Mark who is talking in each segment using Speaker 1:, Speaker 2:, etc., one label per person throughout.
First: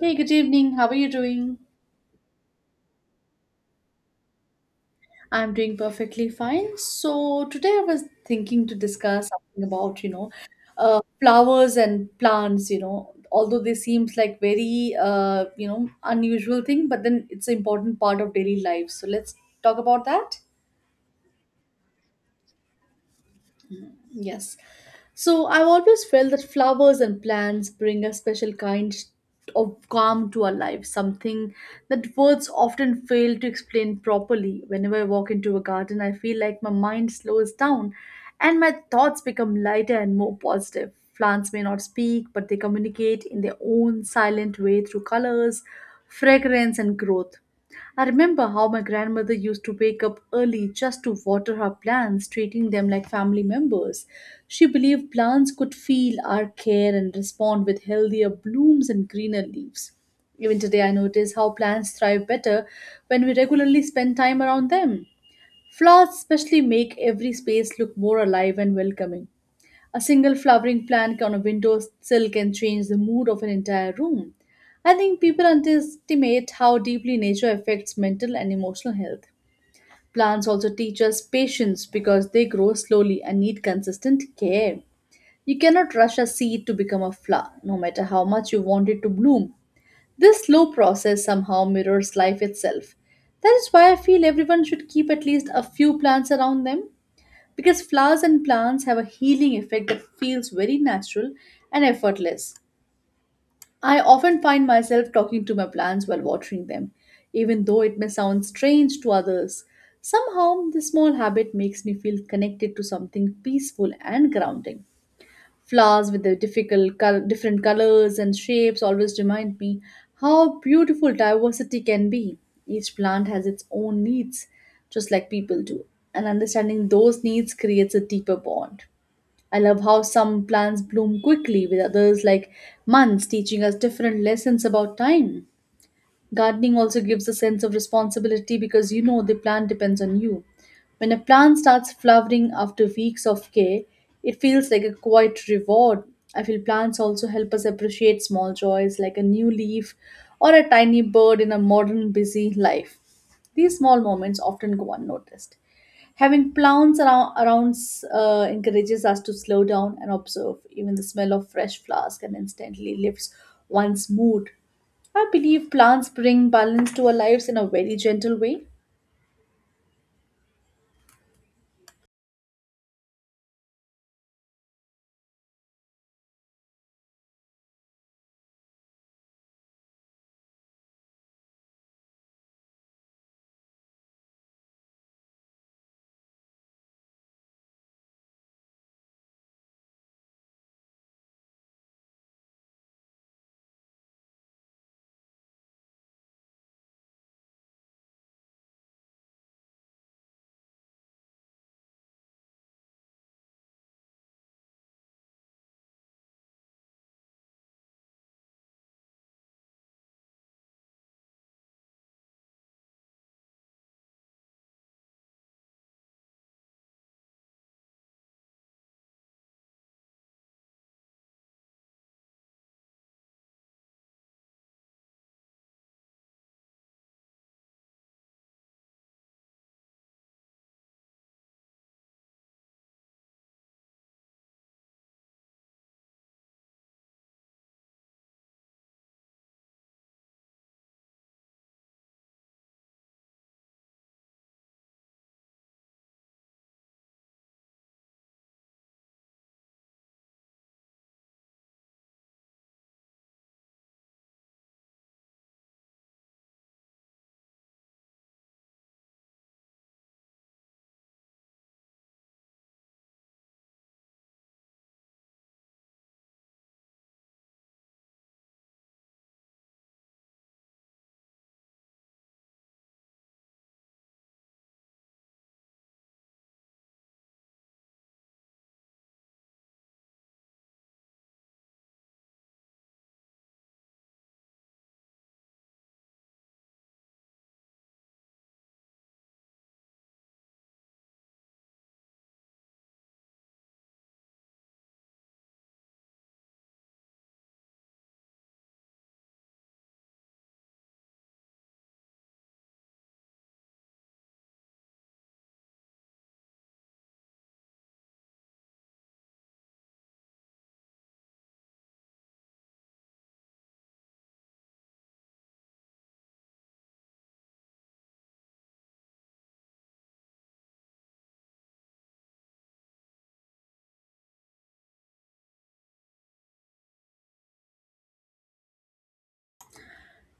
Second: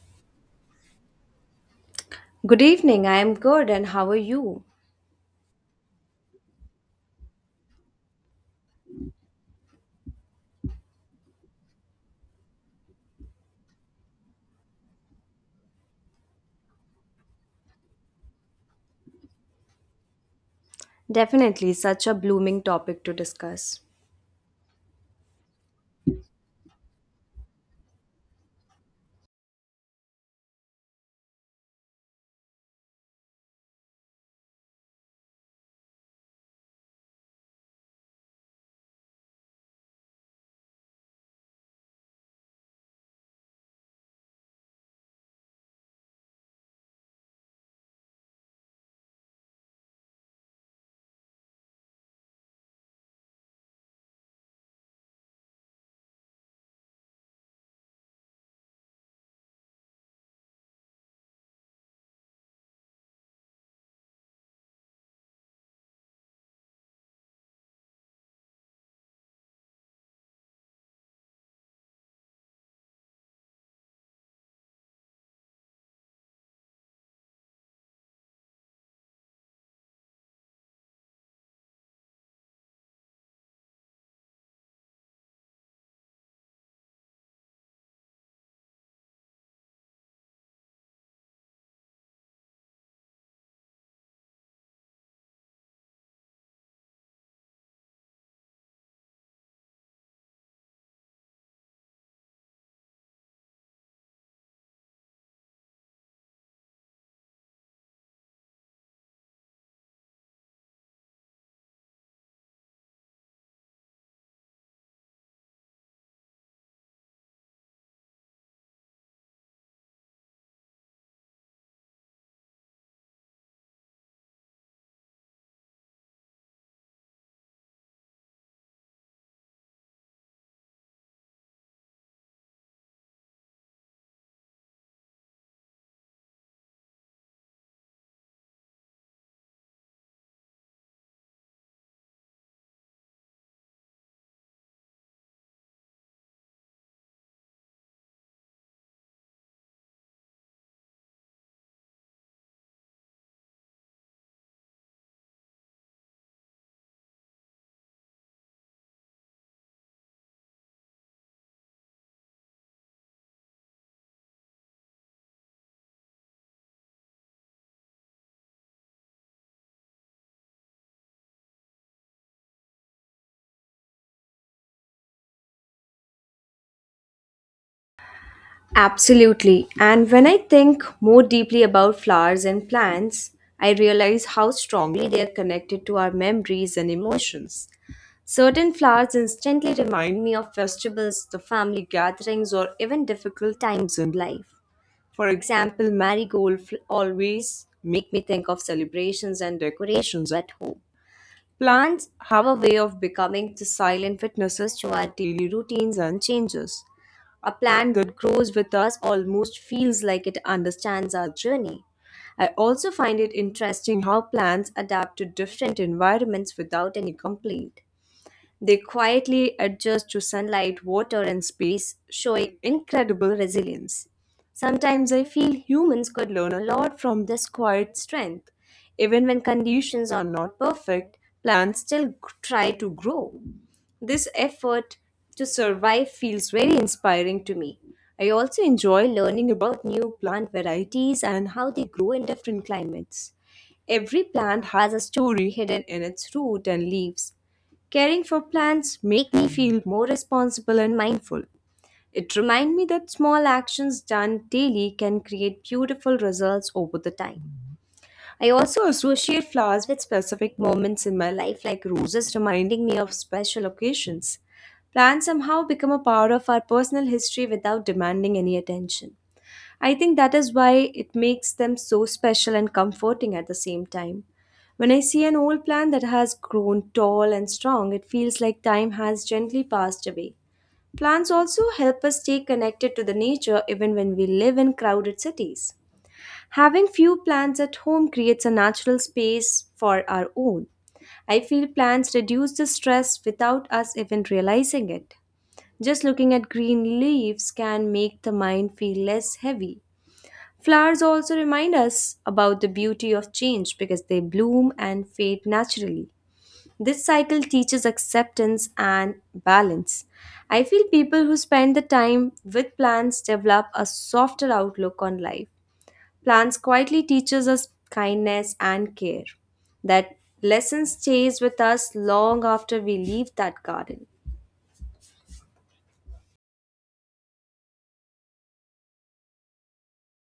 Speaker 1: Hey, good evening. How are you doing?
Speaker 2: Good evening, I am good, and how are you?
Speaker 1: I'm doing perfectly fine. So today I was thinking to discuss something about flowers and plants, although they seems like very unusual thing, but then it's an important part of daily life. So let's talk about that.
Speaker 2: Definitely such a blooming topic to discuss.
Speaker 1: Yes. So I've always felt that flowers and plants bring a special kind of calm to our lives, something that words often fail to explain properly. Whenever I walk into a garden, I feel like my mind slows down and my thoughts become lighter and more positive. Plants may not speak, but they communicate in their own silent way through colors, fragrance, and growth. I remember how my grandmother used to wake up early just to water her plants, treating them like family members. She believed plants could feel our care and respond with healthier blooms and greener leaves. Even today, I notice how plants thrive better when we regularly spend time around them. Flowers, especially, make every space look more alive and welcoming. A single flowering plant on a window sill can change the mood of an entire room. I think people underestimate how deeply nature affects mental and emotional health. Plants also teach us patience because they grow slowly and need consistent care. You cannot rush a seed to become a flower, no matter how much you want it to bloom. This slow process somehow mirrors life itself. That is why I feel everyone should keep at least a few plants around them. Because flowers and plants have a healing effect that feels very natural and effortless. I often find myself talking to my plants while watering them, even though it may sound strange to others. Somehow, this small habit makes me feel connected to something peaceful and grounding. Flowers with the different colors and shapes always remind me how beautiful diversity can be. Each plant has its own needs, just like people do, and understanding those needs creates a deeper bond. I love how some plants bloom quickly, with others like months, teaching us different lessons about time. Gardening also gives a sense of responsibility because you know the plant depends on you. When a plant starts flowering after weeks of care, it feels like a quiet reward. I feel plants also help us appreciate small joys like a new leaf or a tiny bird in a modern busy life. These small moments often go unnoticed. Having plants around encourages us to slow down and observe. Even the smell of fresh flowers can instantly lift one's mood. I believe plants bring balance to our lives in a very gentle way.
Speaker 2: Absolutely, and when I think more deeply about flowers and plants, I realize how strongly they are connected to our memories and emotions. Certain flowers instantly remind me of festivals, the family gatherings, or even difficult times in life. For example, always make me think of celebrations and decorations at home. Plants have a way of becoming the silent witnesses to our daily routines and changes. A plant that grows with us almost feels like it understands our journey. I also find it interesting how plants adapt to different environments without any complaint. They quietly adjust to sunlight, water, and space, showing incredible resilience. Sometimes I feel humans could learn a lot from this quiet strength. Even when conditions are not perfect, plants still try to grow. This effort to survive feels very inspiring to me. I also enjoy learning about new plant varieties and how they grow in different climates. Every plant has a story hidden in its root and leaves. Caring for plants make me feel more responsible and mindful. It reminds me that small actions done daily can create beautiful results over the time. I also associate flowers with specific moments in my life, like roses reminding me of special occasions. Plants somehow become a part of our personal history without demanding any attention. I think that is why it makes them so special and comforting at the same time. When I see an old plant that has grown tall and strong, it feels like time has gently passed away. Plants also help us stay connected to the nature even when we live in crowded cities. Having few plants at home creates a natural space for our own. I feel plants reduce the stress without us even realizing it. Just looking at green leaves can make the mind feel less heavy. Flowers also remind us about the beauty of change because they bloom and fade naturally. This cycle teaches acceptance and balance. I feel people who spend the time with plants develop a softer outlook on life. Plants quietly teaches us kindness and care. That lesson stays with us long after we leave that garden.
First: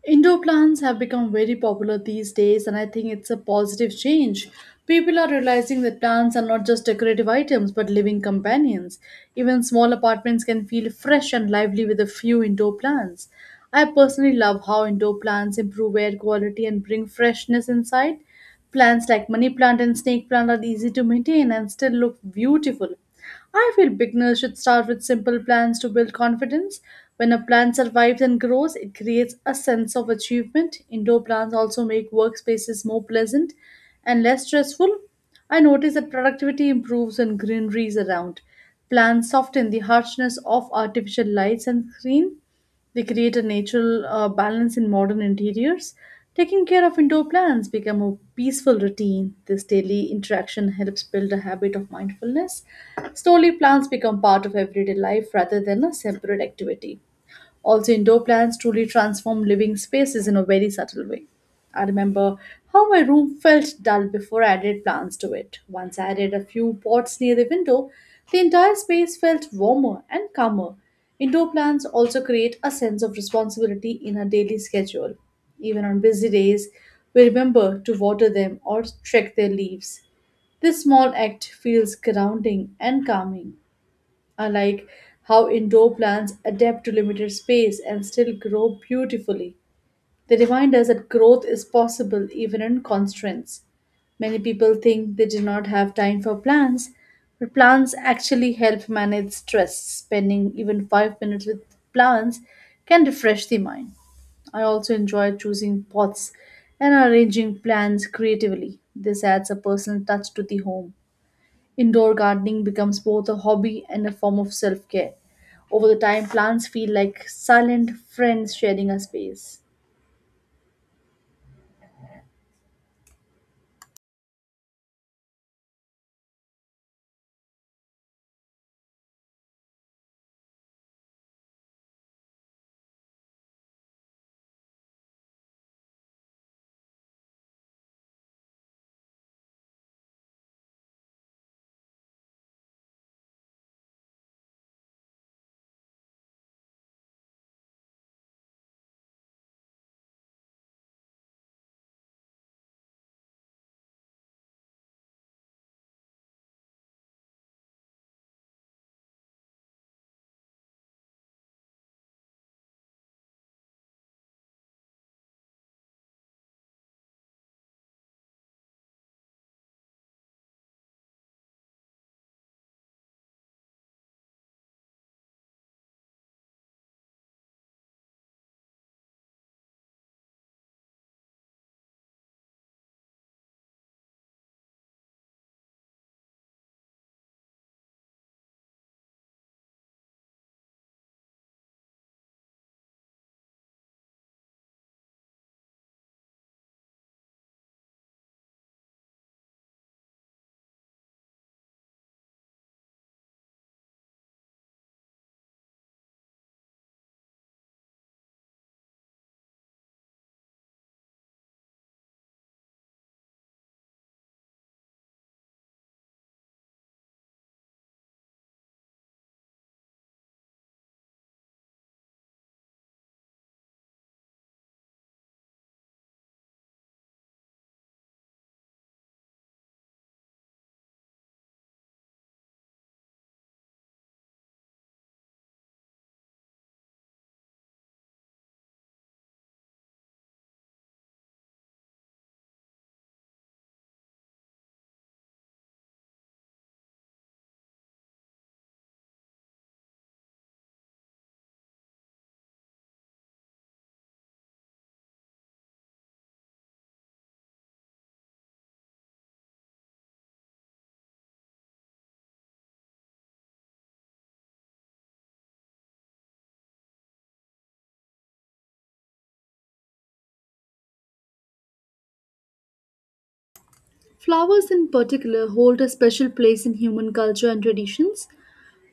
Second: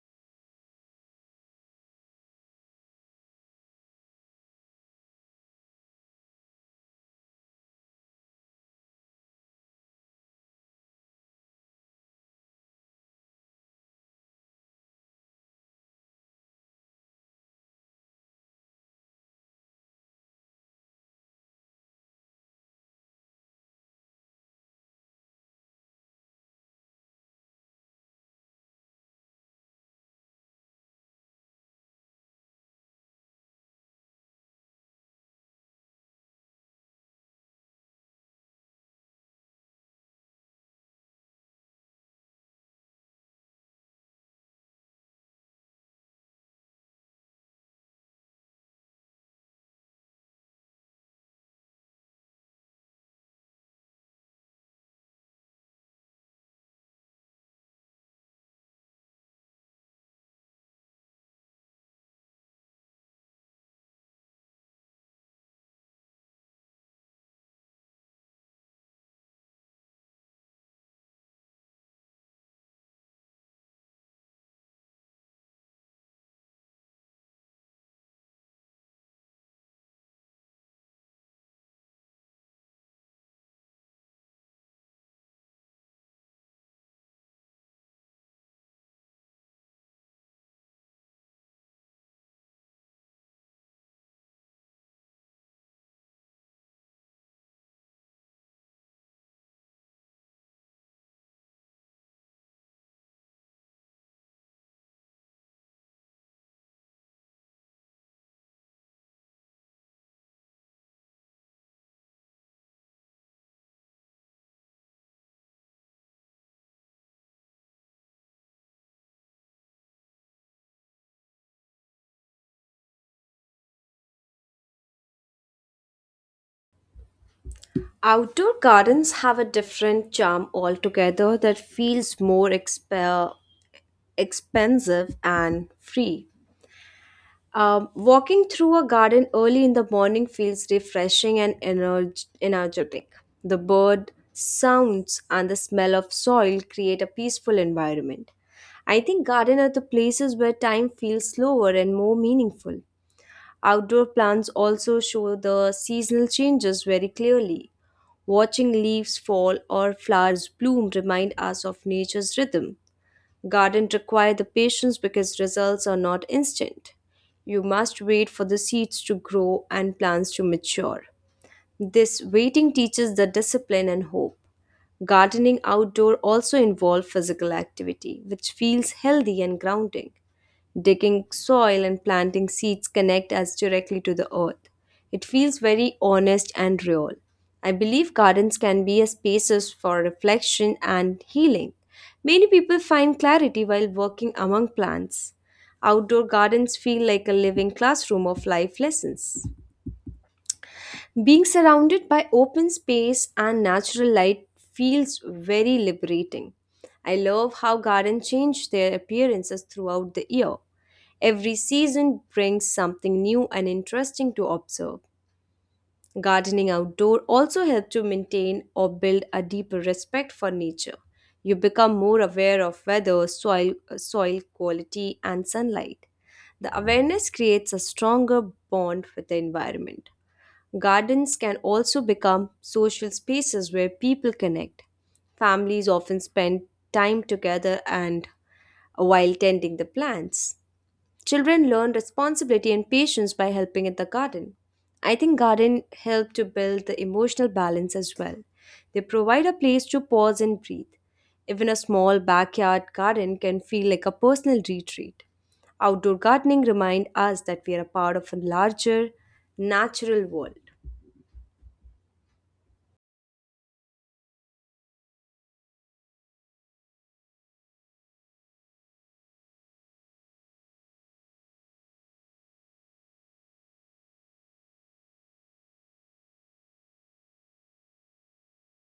Speaker 1: Indoor plants have become very popular these days, and I think it's a positive change. People are realizing that plants are not just decorative items but living companions. Even small apartments can feel fresh and lively with a few indoor plants. I personally love how indoor plants improve air quality and bring freshness inside. Plants like money plant and snake plant are easy to maintain and still look beautiful. I feel beginners should start with simple plans to build confidence. When a plant survives and grows, it creates a sense of achievement. Indoor plants also make workspaces more pleasant and less stressful. I notice that productivity improves when greenery is around. Plants soften the harshness of artificial lights and screen. They create a natural balance in modern interiors. Taking care of indoor plants become a peaceful routine. This daily interaction helps build a habit of mindfulness. Slowly, plants become part of everyday life rather than a separate activity. Also, indoor plants truly transform living spaces in a very subtle way. I remember how my room felt dull before I added plants to it. Once I added a few pots near the window, the entire space felt warmer and calmer. Indoor plants also create a sense of responsibility in our daily schedule. Even on busy days, we remember to water them or check their leaves. This small act feels grounding and calming, like how indoor plants adapt to limited space and still grow beautifully. They remind us that growth is possible even in constraints. Many people think they do not have time for plants, but plants actually help manage stress. Spending even 5 minutes with plants can refresh the mind. I also enjoy choosing pots and arranging plants creatively. This adds a personal touch to the home. Indoor gardening becomes both a hobby and a form of self care. Over the time, plants feel like silent friends sharing a space.
Speaker 2: Outdoor gardens have a different charm altogether that feels more expensive and free. Walking through a garden early in the morning feels refreshing and energetic. The bird sounds and the smell of soil create a peaceful environment. I think garden are the places where time feels slower and more meaningful. Outdoor plants also show the seasonal changes very clearly. Watching leaves fall or flowers bloom remind us of nature's rhythm. Gardens require the patience because results are not instant. You must wait for the seeds to grow and plants to mature. This waiting teaches the discipline and hope. Gardening outdoor also involves physical activity, which feels healthy and grounding. Digging soil and planting seeds connect us directly to the earth. It feels very honest and real. I believe gardens can be a spaces for reflection and healing. Many people find clarity while working among plants. Outdoor gardens feel like a living classroom of life lessons. Being surrounded by open space and natural light feels very liberating. I love how gardens change their appearances throughout the year. Every season brings something new and interesting to observe. Gardening outdoor also helps to maintain or build a deeper respect for nature. You become more aware of weather, soil, soil quality, and sunlight. The awareness creates a stronger bond with the environment. Gardens can also become social spaces where people connect. Families often spend time together and while tending the plants. Children learn responsibility and patience by helping in the garden. I think garden help to build the emotional balance as well. They provide a place to pause and breathe. Even a small backyard garden can feel like a personal retreat. Outdoor gardening remind us that we are a part of a larger natural world.
Speaker 1: Flowers, in particular, hold a special place in human culture and traditions.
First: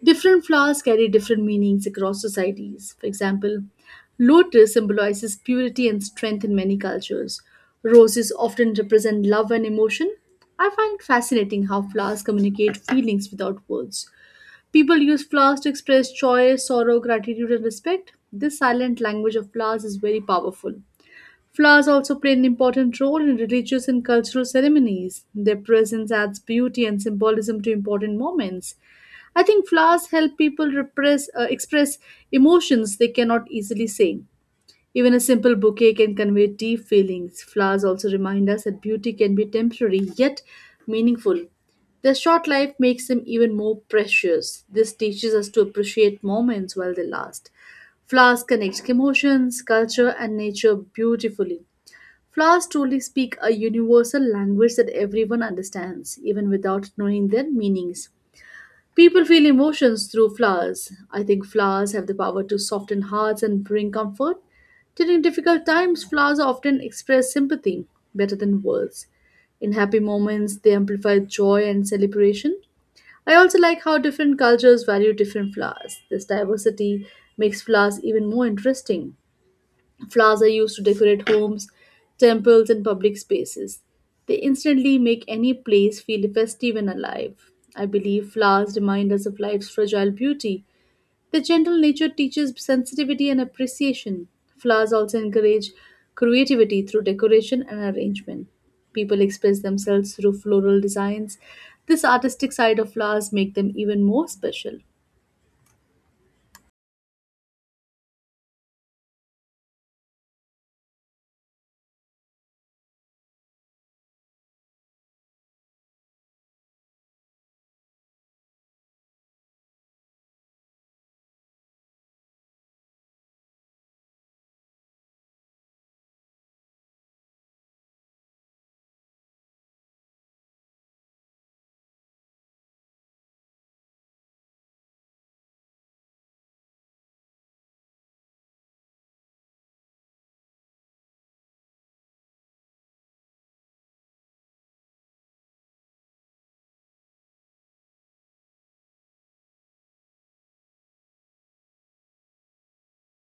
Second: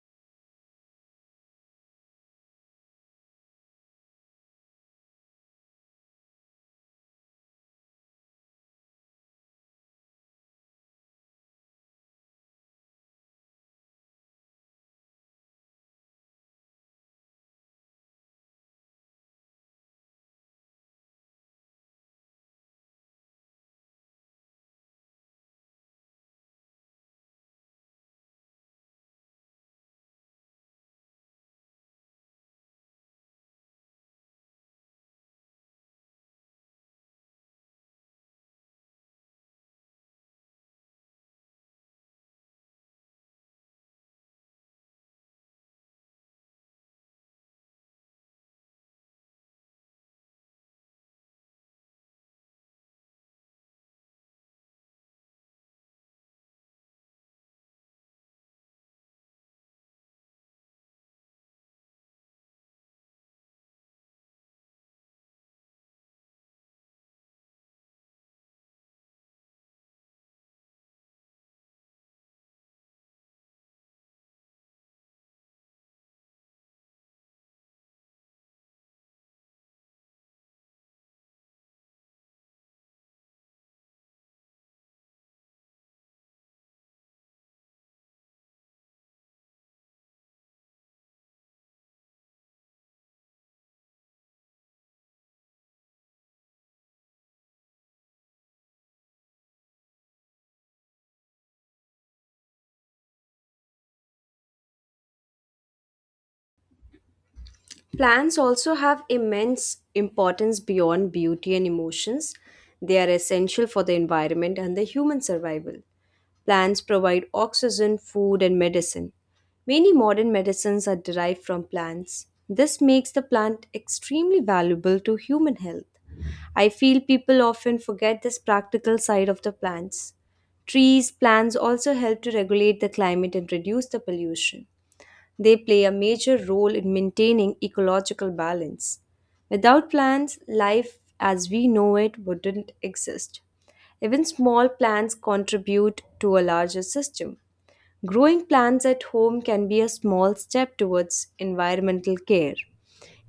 Speaker 1: Different flowers carry different meanings across societies. For example, lotus symbolizes purity and strength in many cultures. Roses often represent love and emotion. I find it fascinating how flowers communicate feelings without words. People use flowers to express joy, sorrow, gratitude, and respect. This silent language of flowers is very powerful. Flowers also play an important role in religious and cultural ceremonies. Their presence adds beauty and symbolism to important moments. I think flowers help people express emotions they cannot easily say. Even a simple bouquet can convey deep feelings. Flowers also remind us that beauty can be temporary yet meaningful. Their short life makes them even more precious. This teaches us to appreciate moments while they last. Flowers connect emotions, culture, and nature beautifully. Flowers truly speak a universal language that everyone understands, even without knowing their meanings. People feel emotions through flowers. I think flowers have the power to soften hearts and bring comfort. During difficult times, flowers often express sympathy better than words. In happy moments, they amplify joy and celebration. I also like how different cultures value different flowers. This diversity makes flowers even more interesting. Flowers are used to decorate homes, temples, and public spaces. They instantly make any place feel festive and alive. I believe flowers remind us of life's fragile beauty. Their gentle nature teaches sensitivity and appreciation. Flowers also encourage creativity through decoration and arrangement. People express themselves through floral designs. This artistic side of flowers make them even more special.
Speaker 2: Plants also have immense importance beyond beauty and emotions. They are essential for the environment and the human survival. Plants provide oxygen, food, and medicine. Many modern medicines are derived from plants. This makes the plant extremely valuable to human health. I feel people often forget this practical side of the plants. Trees, plants also help to regulate the climate and reduce the pollution. They play a major role in maintaining ecological balance. Without plants, life as we know it wouldn't exist. Even small plants contribute to a larger system. Growing plants at home can be a small step towards environmental care.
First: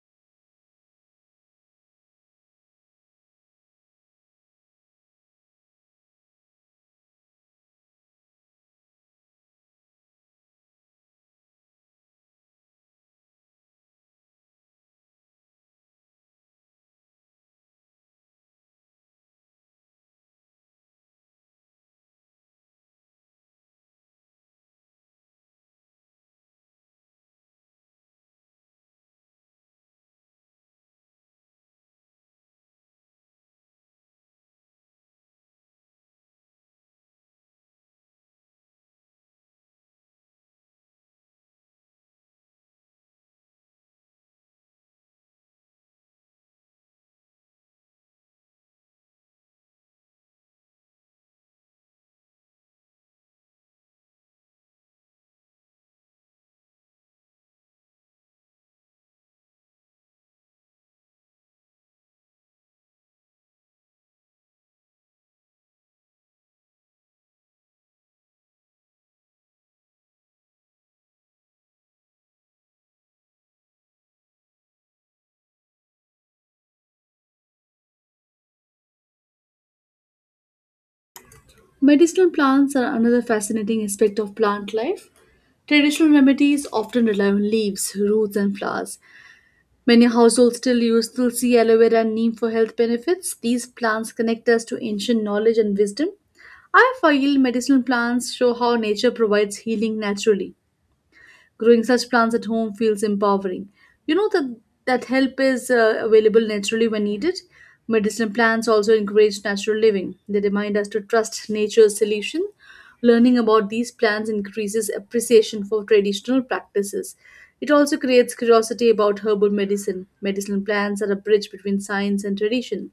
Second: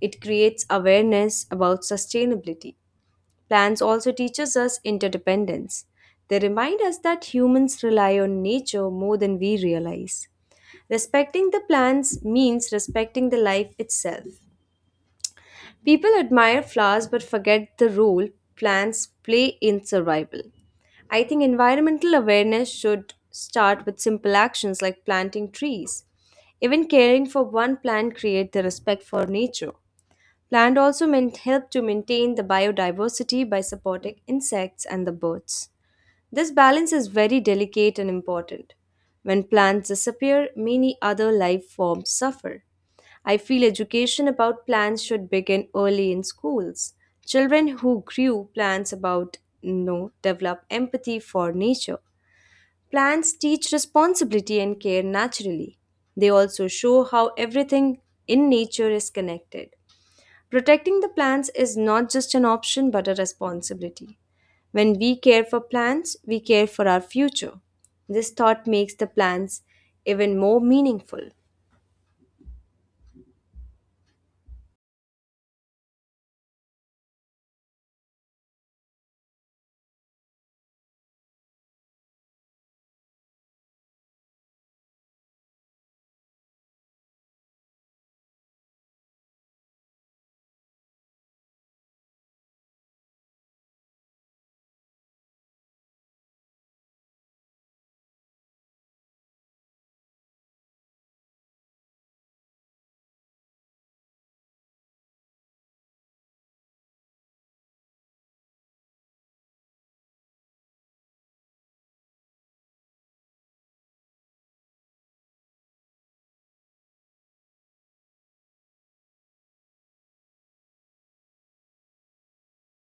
Speaker 2: It creates awareness about sustainability. Plants also teaches us interdependence. They remind us that humans rely on nature more than we realize. Respecting the plants means respecting the life itself. People admire flowers but forget the role plants play in survival. I think environmental awareness should start with simple actions like planting trees. Even caring for one plant creates the respect for nature. Plant also meant help to maintain the biodiversity by supporting insects and the birds. This balance is very delicate and important. When plants disappear, many other life forms suffer. I feel education about plants should begin early in schools. Children who grew plants about know develop empathy for nature. Plants teach responsibility and care naturally. They also show how everything in nature is connected. Protecting the plants is not just an option but a responsibility. When we care for plants, we care for our future. This thought makes the plants even more meaningful.
Speaker 1: Medicinal plants are another fascinating aspect of plant life. Traditional remedies often rely on leaves, roots, and flowers. Many households still use tulsi, aloe vera, and neem for health benefits. These plants connect us to ancient knowledge and wisdom. I feel medicinal plants show how nature provides healing naturally. Growing such plants at home feels empowering. You know that help is available naturally when needed. Medicinal plants also encourage natural living. They remind us to trust nature's solution. Learning about these plants increases appreciation for traditional practices. It also creates curiosity about herbal medicine. Medicinal plants are a bridge between science and tradition.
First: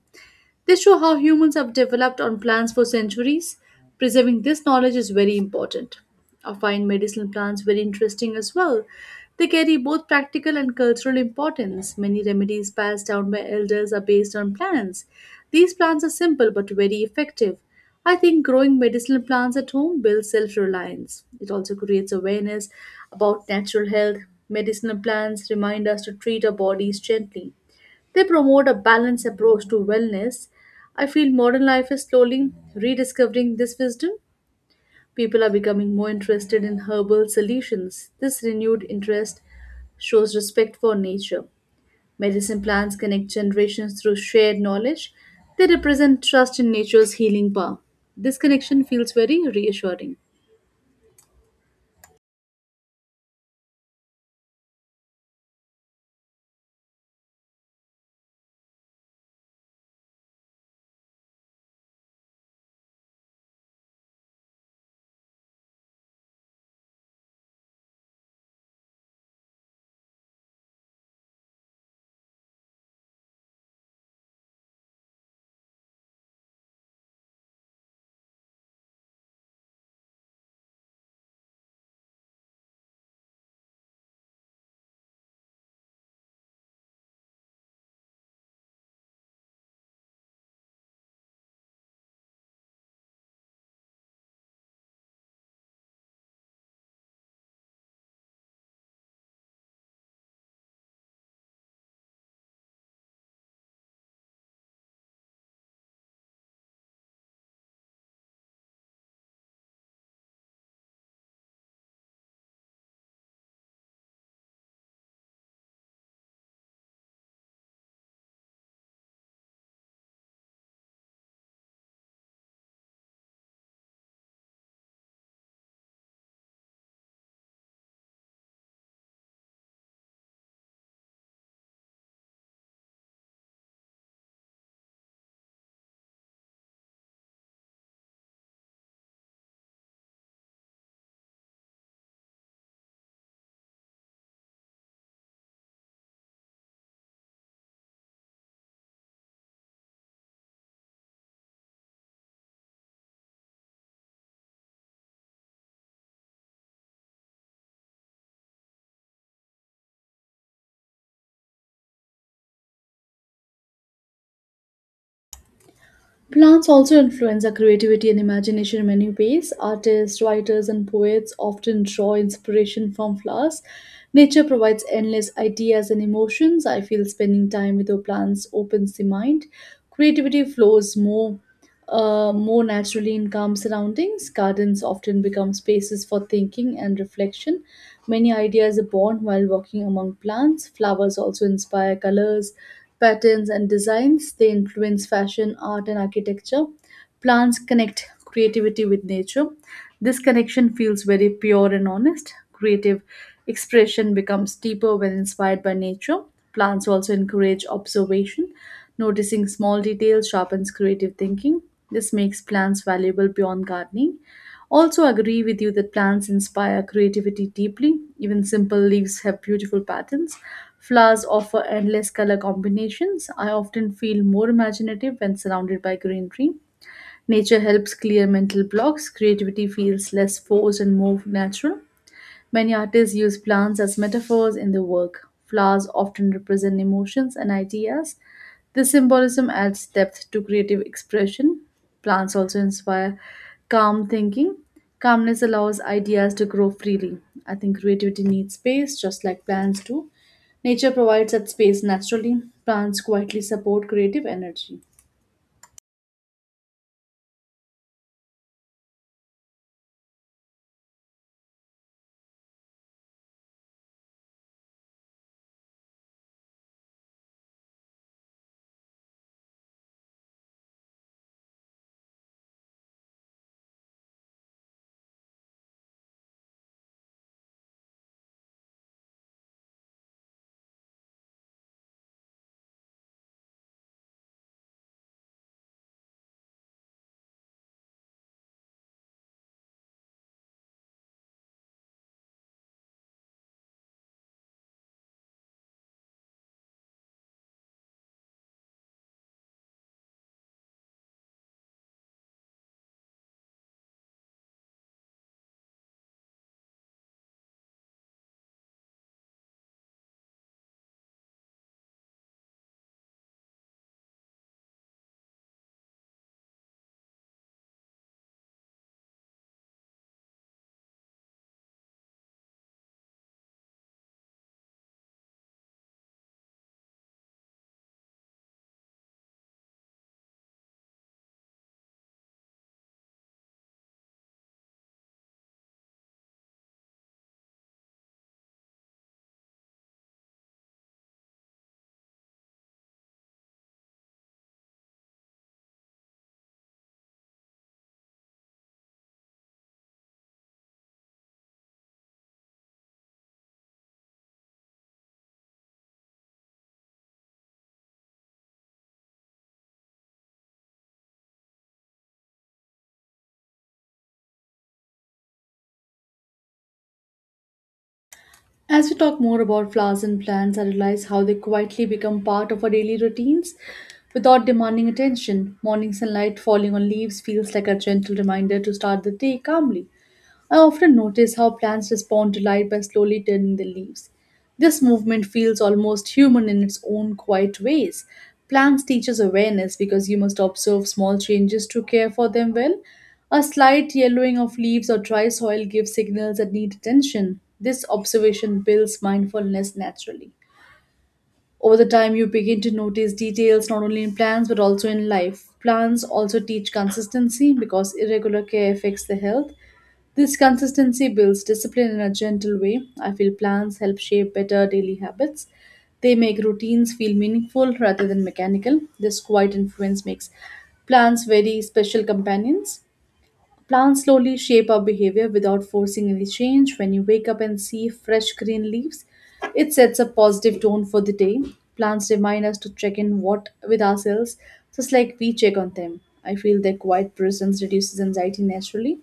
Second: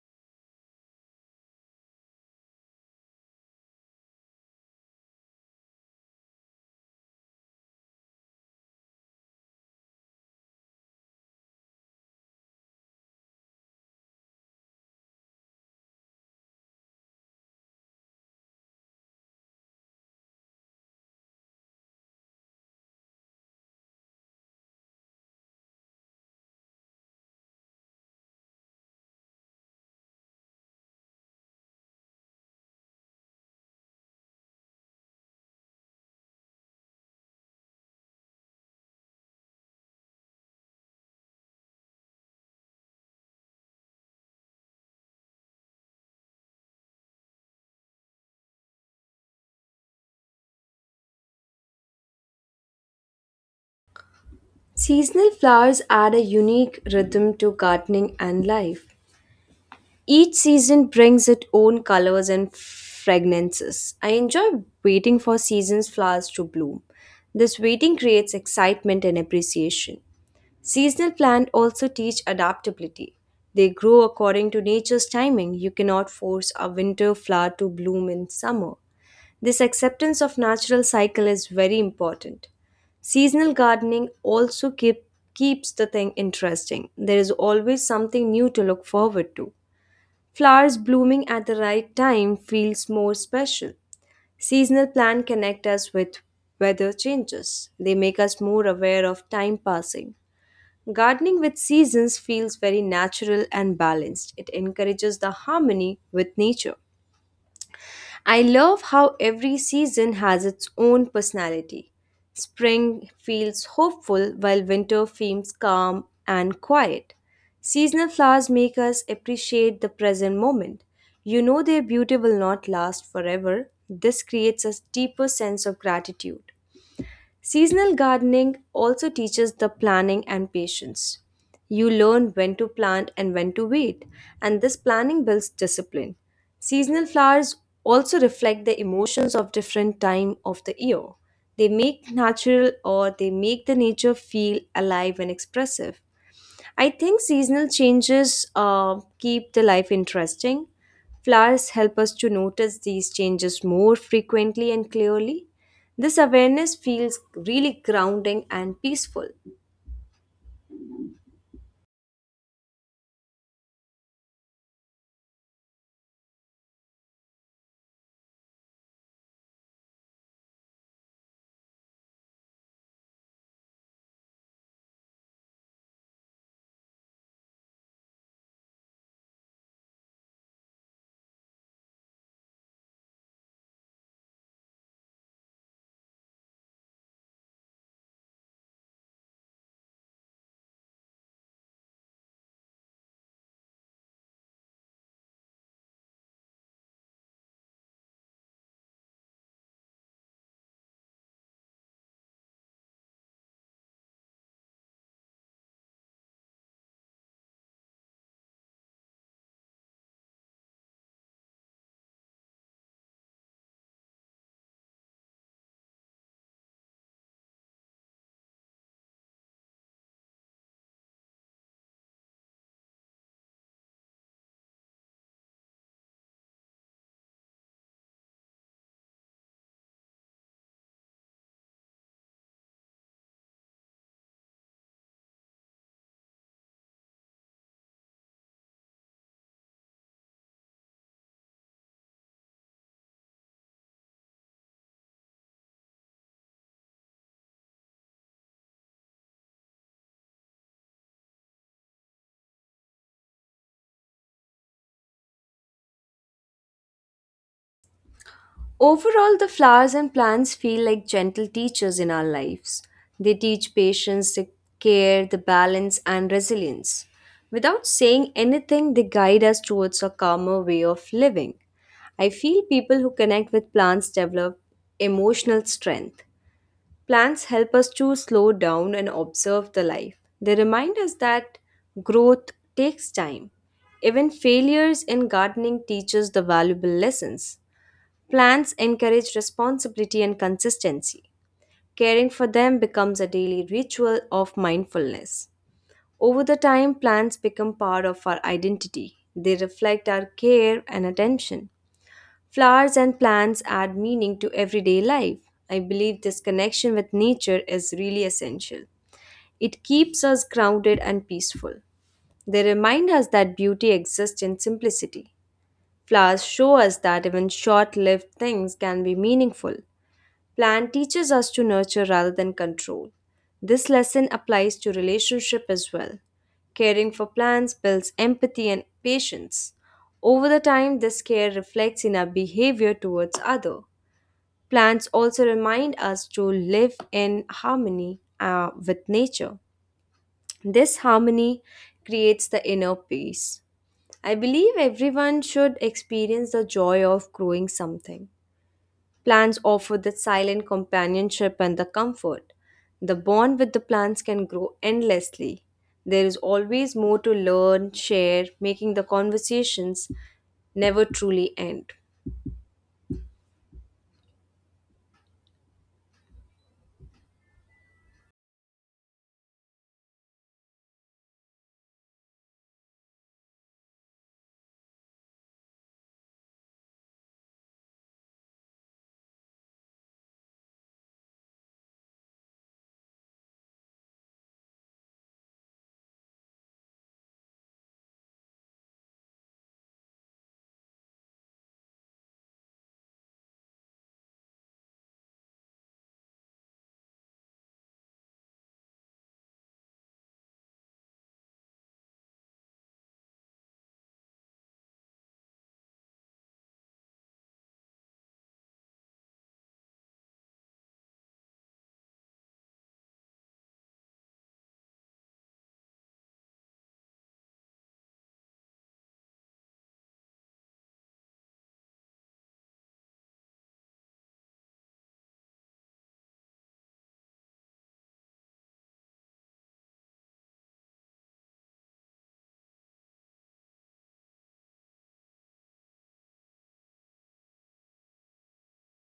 Speaker 1: They show how humans have developed on plants for centuries. Preserving this knowledge is very important. I find medicinal plants very interesting as well. They carry both practical and cultural importance. Many remedies passed down by elders are based on plants. These plants are simple but very effective. I think growing medicinal plants at home builds self reliance. It also creates awareness about natural health. Medicinal plants remind us to treat our bodies gently. They promote a balanced approach to wellness. I feel modern life is slowly rediscovering this wisdom. People are becoming more interested in herbal solutions. This renewed interest shows respect for nature. Medicine plants connect generations through shared knowledge. They represent trust in nature's healing power. This connection feels very reassuring.
Speaker 2: Seasonal flowers add a unique rhythm to gardening and life. Each season brings its own colors and fragrances. I enjoy waiting for season's flowers to bloom. This waiting creates excitement and appreciation. Seasonal plants also teach adaptability. They grow according to nature's timing. You cannot force a winter flower to bloom in summer. This acceptance of natural cycle is very important. Seasonal gardening also keep, keeps the thing interesting. There is always something new to look forward to. Flowers blooming at the right time feels more special. Seasonal plants connect us with weather changes. They make us more aware of time passing. Gardening with seasons feels very natural and balanced. It encourages the harmony with nature. I love how every season has its own personality. Spring feels hopeful while winter feels calm and quiet. Seasonal flowers make us appreciate the present moment. You know their beauty will not last forever. This creates a deeper sense of gratitude. Seasonal gardening also teaches the planning and patience. You learn when to plant and when to wait, and this planning builds discipline. Seasonal flowers also reflect the emotions of different time of the year. They make natural or they make the nature feel alive and expressive. I think seasonal changes keep the life interesting. Flowers help us to notice these changes more frequently and clearly. This awareness feels really grounding and peaceful.
Speaker 1: Plants also influence our creativity and imagination in many ways. Artists, writers, and poets often draw inspiration from flowers. Nature provides endless ideas and emotions. I feel spending time with our plants opens the mind. Creativity flows more naturally in calm surroundings, gardens often become spaces for thinking and reflection. Many ideas are born while walking among plants. Flowers also inspire colors, patterns, and designs. They influence fashion, art, and architecture. Plants connect creativity with nature. This connection feels very pure and honest. Creative expression becomes deeper when inspired by nature. Plants also encourage observation. Noticing small details sharpens creative thinking. This makes plants valuable beyond gardening. Also, agree with you that plants inspire creativity deeply. Even simple leaves have beautiful patterns. Flowers offer endless color combinations. I often feel more imaginative when surrounded by greenery. Nature helps clear mental blocks, creativity feels less forced and more natural. Many artists use plants as metaphors in their work. Flowers often represent emotions and ideas. This symbolism adds depth to creative expression. Plants also inspire calm thinking. Calmness allows ideas to grow freely. I think creativity needs space, just like plants do. Nature provides that space naturally. Plants quietly support creative energy.
Speaker 2: Overall, the flowers and plants feel like gentle teachers in our lives. They teach patience, the care, the balance, and resilience. Without saying anything, they guide us towards a calmer way of living. I feel people who connect with plants develop emotional strength. Plants help us to slow down and observe the life. They remind us that growth takes time. Even failures in gardening teach us the valuable lessons. Plants encourage responsibility and consistency. Caring for them becomes a daily ritual of mindfulness. Over the time, plants become part of our identity. They reflect our care and attention. Flowers and plants add meaning to everyday life. I believe this connection with nature is really essential. It keeps us grounded and peaceful. They remind us that beauty exists in simplicity. Flowers show us that even short lived things can be meaningful. Plan teaches us to nurture rather than control. This lesson applies to relationship as well. Caring for plants builds empathy and patience. Over the time, this care reflects in our behavior towards other. Plants also remind us to live in harmony with nature. This harmony creates the inner peace. I believe everyone should experience the joy of growing something. Plants offer the silent companionship and the comfort. The bond with the plants can grow endlessly. There is always more to learn, share, making the conversations never truly end.
Speaker 1: As we talk more about flowers and plants, I realize how they quietly become part of our daily routines without demanding attention. Morning sunlight falling on leaves feels like a gentle reminder to start the day calmly. I often notice how plants respond to light by slowly turning their leaves. This movement feels almost human in its own quiet ways. Plants teach us awareness because you must observe small changes to care for them well. A slight yellowing of leaves or dry soil gives signals that need attention. This observation builds mindfulness naturally. Over the time, you begin to notice details not only in plants but also in life. Plants also teach consistency because irregular care affects the health. This consistency builds discipline in a gentle way. I feel plans help shape better daily habits. They make routines feel meaningful rather than mechanical. This quiet influence makes plants very special companions. Plants slowly shape our behavior without forcing any change. When you wake up and see fresh green leaves, it sets a positive tone for the day. Plants remind us to check in what with ourselves, just like we check on them. I feel their quiet presence reduces anxiety naturally.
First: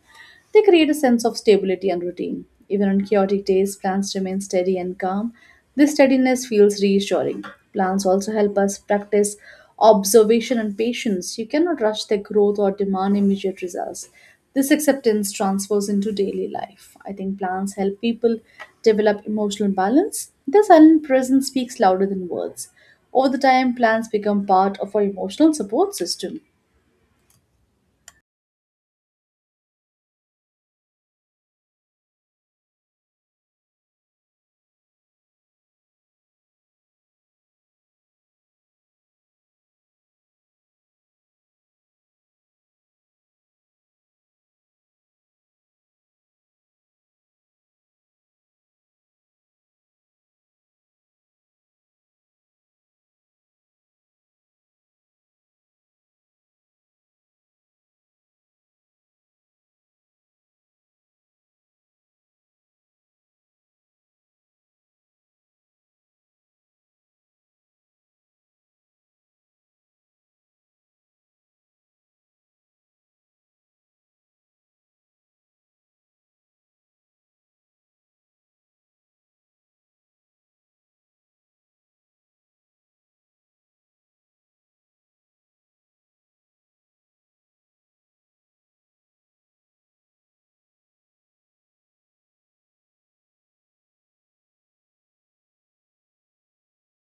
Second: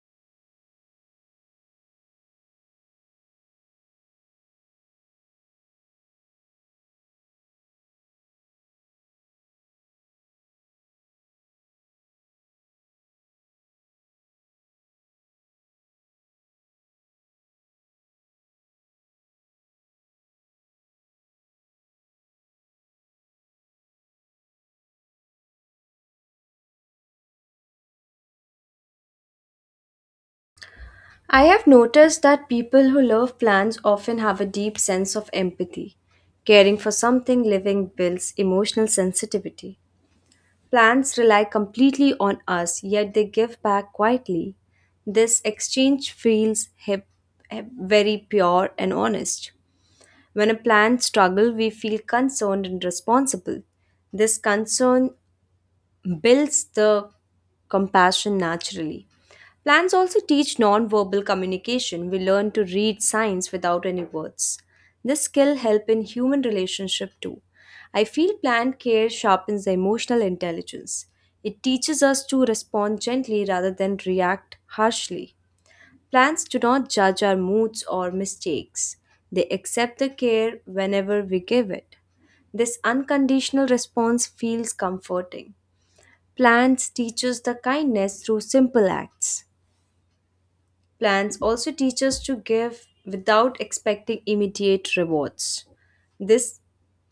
Speaker 1: They create a sense of stability and routine. Even on chaotic days, plants remain steady and calm. This steadiness feels reassuring. Plants also help us practice observation and patience. You cannot rush their growth or demand immediate results. This acceptance transfers into daily life. I think plants help people develop emotional balance. Their silent presence speaks louder than words. Over the time, plants become part of our emotional support system.
Speaker 2: I have noticed that people who love plants often have a deep sense of empathy. Caring for something living builds emotional sensitivity. Plants rely completely on us, yet they give back quietly. This exchange feels very pure and honest. When a plant struggles, we feel concerned and responsible. This concern builds the compassion naturally. Plants also teach nonverbal communication. We learn to read signs without any words. This skill help in human relationship too. I feel plant care sharpens the emotional intelligence. It teaches us to respond gently rather than react harshly. Plants do not judge our moods or mistakes. They accept the care whenever we give it. This unconditional response feels comforting. Plants teaches the kindness through simple acts. Plans also teach us to give without expecting immediate rewards. This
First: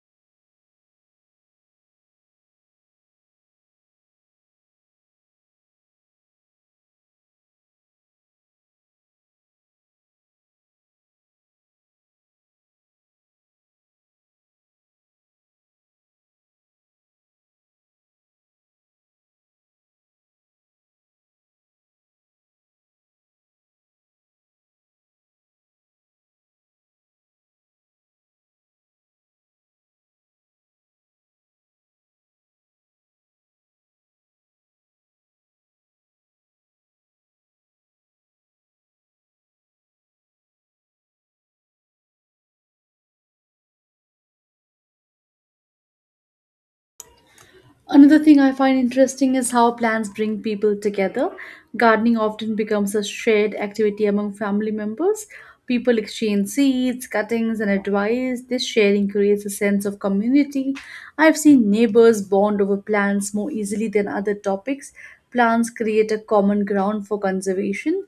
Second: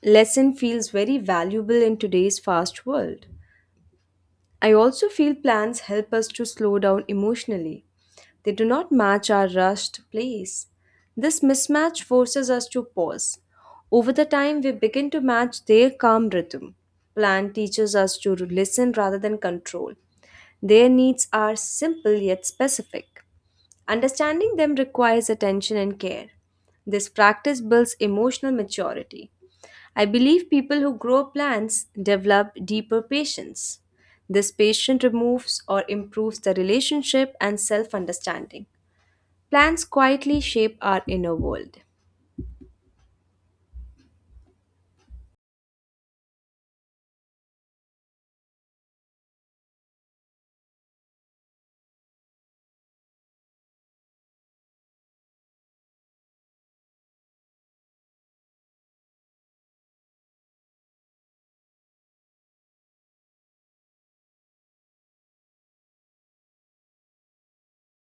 Speaker 2: lesson feels very valuable in today's fast world. I also feel plans help us to slow down emotionally. They do not match our rushed pace. This mismatch forces us to pause. Over the time, we begin to match their calm rhythm. Plan teaches us to listen rather than control. Their needs are simple yet specific. Understanding them requires attention and care. This practice builds emotional maturity. I believe people who grow plants develop deeper patience. This patience removes or improves the relationship and self understanding. Plants quietly shape our inner world.
Speaker 1: Another thing I find interesting is how plants bring people together. Gardening often becomes a shared activity among family members. People exchange seeds, cuttings, and advice. This sharing creates a sense of community. I've seen neighbors bond over plants more easily than other topics. Plants create a common ground for conservation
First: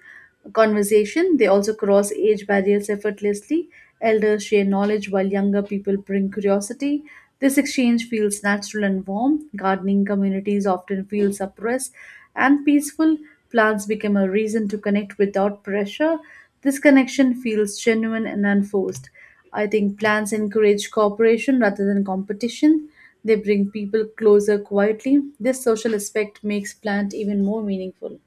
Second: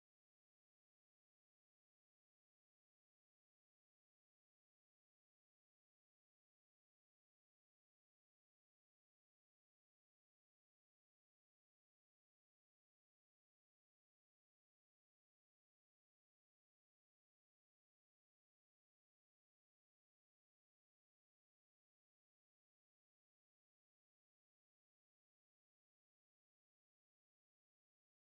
Speaker 1: conversation. They also cross age barriers effortlessly. Elders share knowledge while younger people bring curiosity. This exchange feels natural and warm. Gardening communities often feel suppressed and peaceful. Plants become a reason to connect without pressure. This connection feels genuine and unforced. I think plants encourage cooperation rather than competition. They bring people closer quietly. This social aspect makes plant even more meaningful.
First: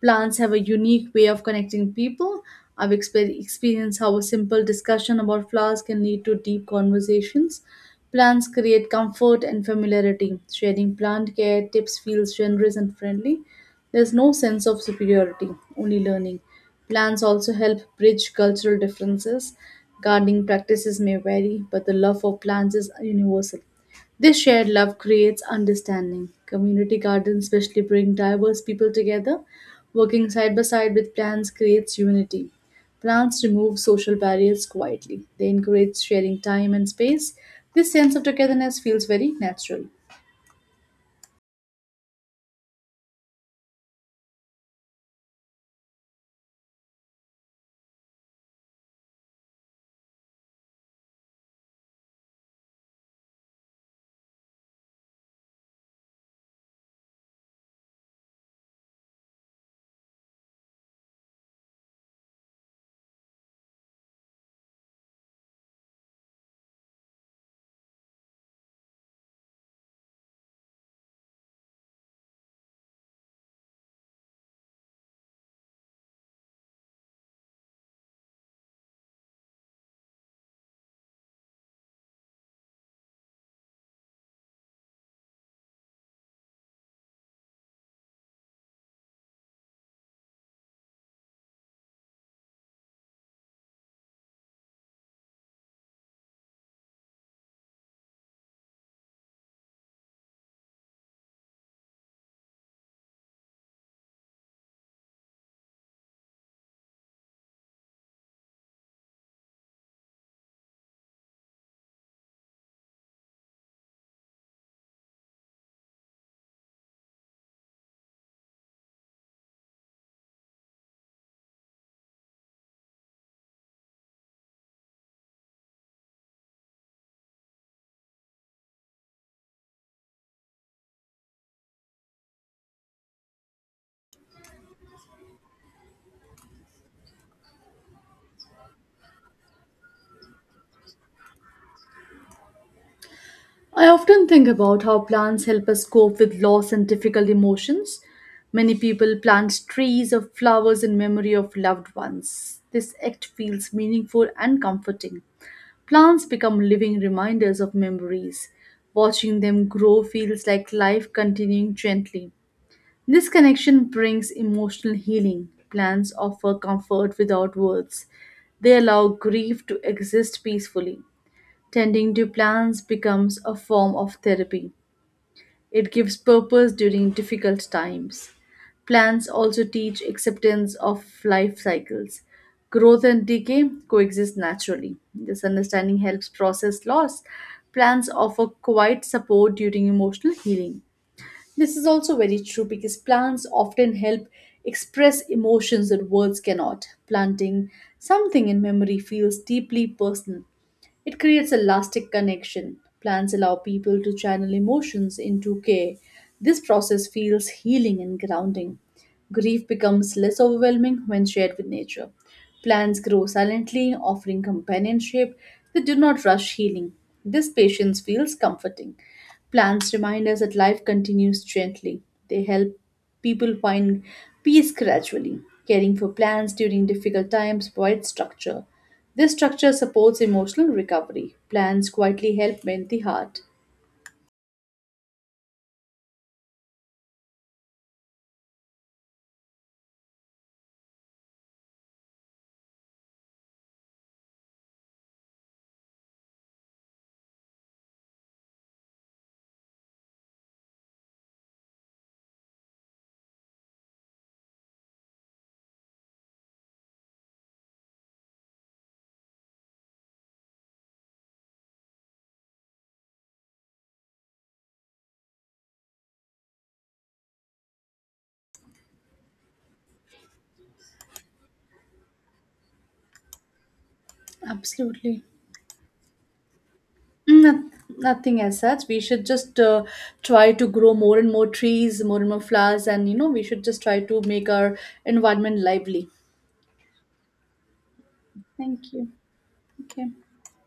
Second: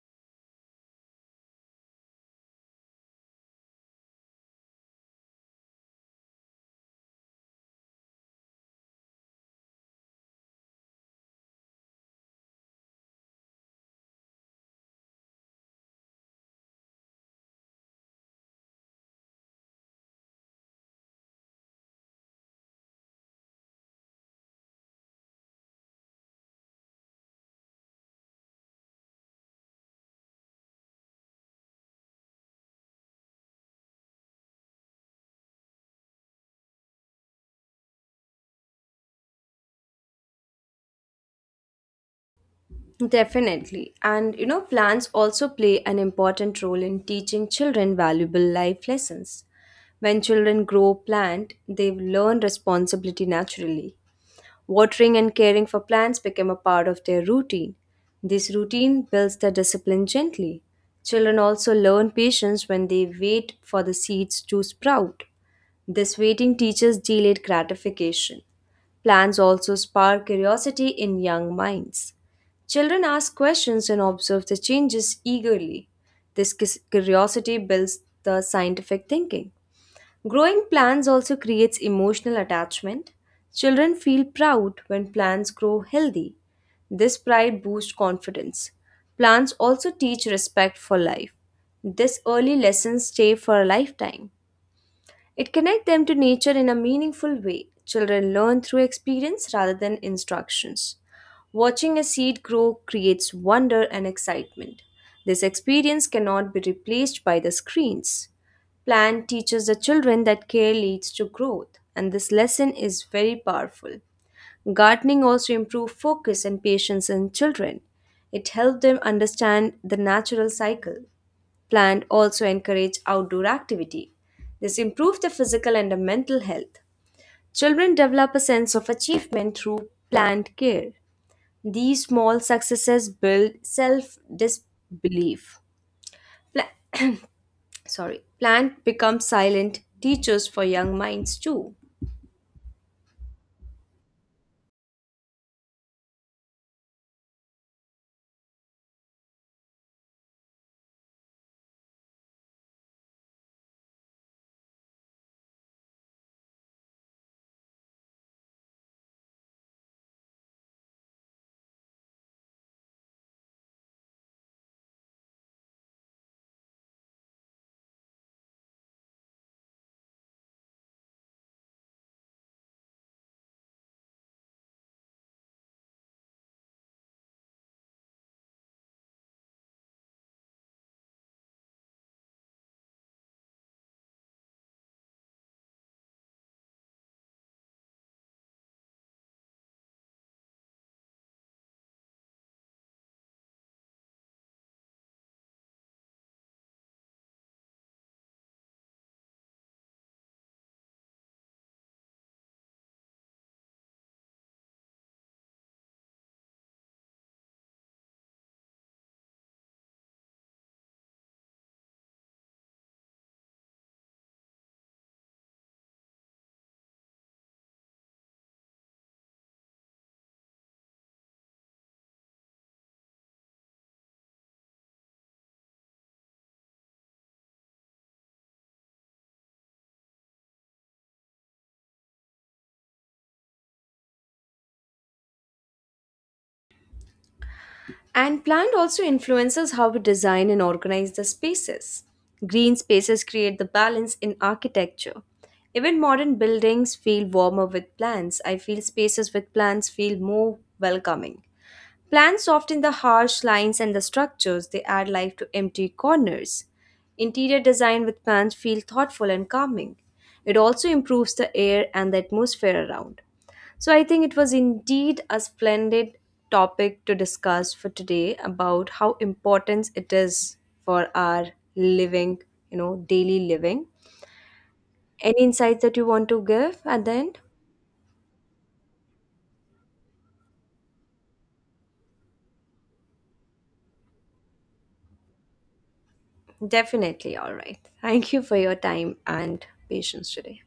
Speaker 1: Plants have a unique way of connecting people. Experienced how a simple discussion about flowers can lead to deep conversations. Plants create comfort and familiarity. Sharing plant care tips feels generous and friendly. There's no sense of superiority, only learning. Plants also help bridge cultural differences. Gardening practices may vary, but the love for plants is universal. This shared love creates understanding. Community gardens especially bring diverse people together. Working side by side with plants creates unity. Plants remove social barriers quietly. They encourage sharing time and space. This sense of togetherness feels very natural.
Speaker 2: Definitely. And you know, plants also play an important role in teaching children valuable life lessons. When children grow plant, they learn responsibility naturally. Watering and caring for plants became a part of their routine. This routine builds the discipline gently. Children also learn patience when they wait for the seeds to sprout. This waiting teaches delayed gratification. Plants also spark curiosity in young minds. Children ask questions and observe the changes eagerly. This curiosity builds the scientific thinking. Growing plants also creates emotional attachment. Children feel proud when plants grow healthy. This pride boosts confidence. Plants also teach respect for life. This early lessons stay for a lifetime. It connects them to nature in a meaningful way. Children learn through experience rather than instructions. Watching a seed grow creates wonder and excitement. This experience cannot be replaced by the screens. Plant teaches the children that care leads to growth, and this lesson is very powerful. Gardening also improves focus and patience in children. It helps them understand the natural cycle. Plants also encourage outdoor activity. This improves the physical and the mental health. Children develop a sense of achievement through plant care. These small successes build self-disbelief. Pla- Plant becomes silent teachers for young minds too.
Speaker 1: I often think about how plants help us cope with loss and difficult emotions. Many people plant trees or flowers in memory of loved ones. This act feels meaningful and comforting. Plants become living reminders of memories. Watching them grow feels like life continuing gently. This connection brings emotional healing. Plants offer comfort without words. They allow grief to exist peacefully. Tending to plants becomes a form of therapy. It gives purpose during difficult times. Plants also teach acceptance of life cycles. Growth and decay coexist naturally. This understanding helps process loss. Plants offer quiet support during emotional healing. This is also very true because plants often help express emotions that words cannot. Planting something in memory feels deeply personal. It creates a lasting connection. Plants allow people to channel emotions into care. This process feels healing and grounding. Grief becomes less overwhelming when shared with nature. Plants grow silently, offering companionship. They do not rush healing. This patience feels comforting. Plants remind us that life continues gently. They help people find peace gradually. Caring for plants during difficult times provides structure. This structure supports emotional recovery. Plans quietly help mend the heart.
Speaker 2: And plant also influences how we design and organize the spaces. Green spaces create the balance in architecture. Even modern buildings feel warmer with plants. I feel spaces with plants feel more welcoming. Plants soften the harsh lines and the structures, they add life to empty corners. Interior design with plants feel thoughtful and calming. It also improves the air and the atmosphere around. So I think it was indeed a splendid topic to discuss for today about how important it is for our living, you know, daily living.
Speaker 1: Absolutely.
Speaker 2: Any insights that you want to give at the end?
Speaker 1: No, nothing as such. We should just try to grow more and more trees, more and more flowers, and you know, we should just try to make our environment lively.
Speaker 2: Definitely. All right. Thank you for your
Speaker 1: Thank you.
Speaker 2: time and
Speaker 1: Okay.
Speaker 2: patience today.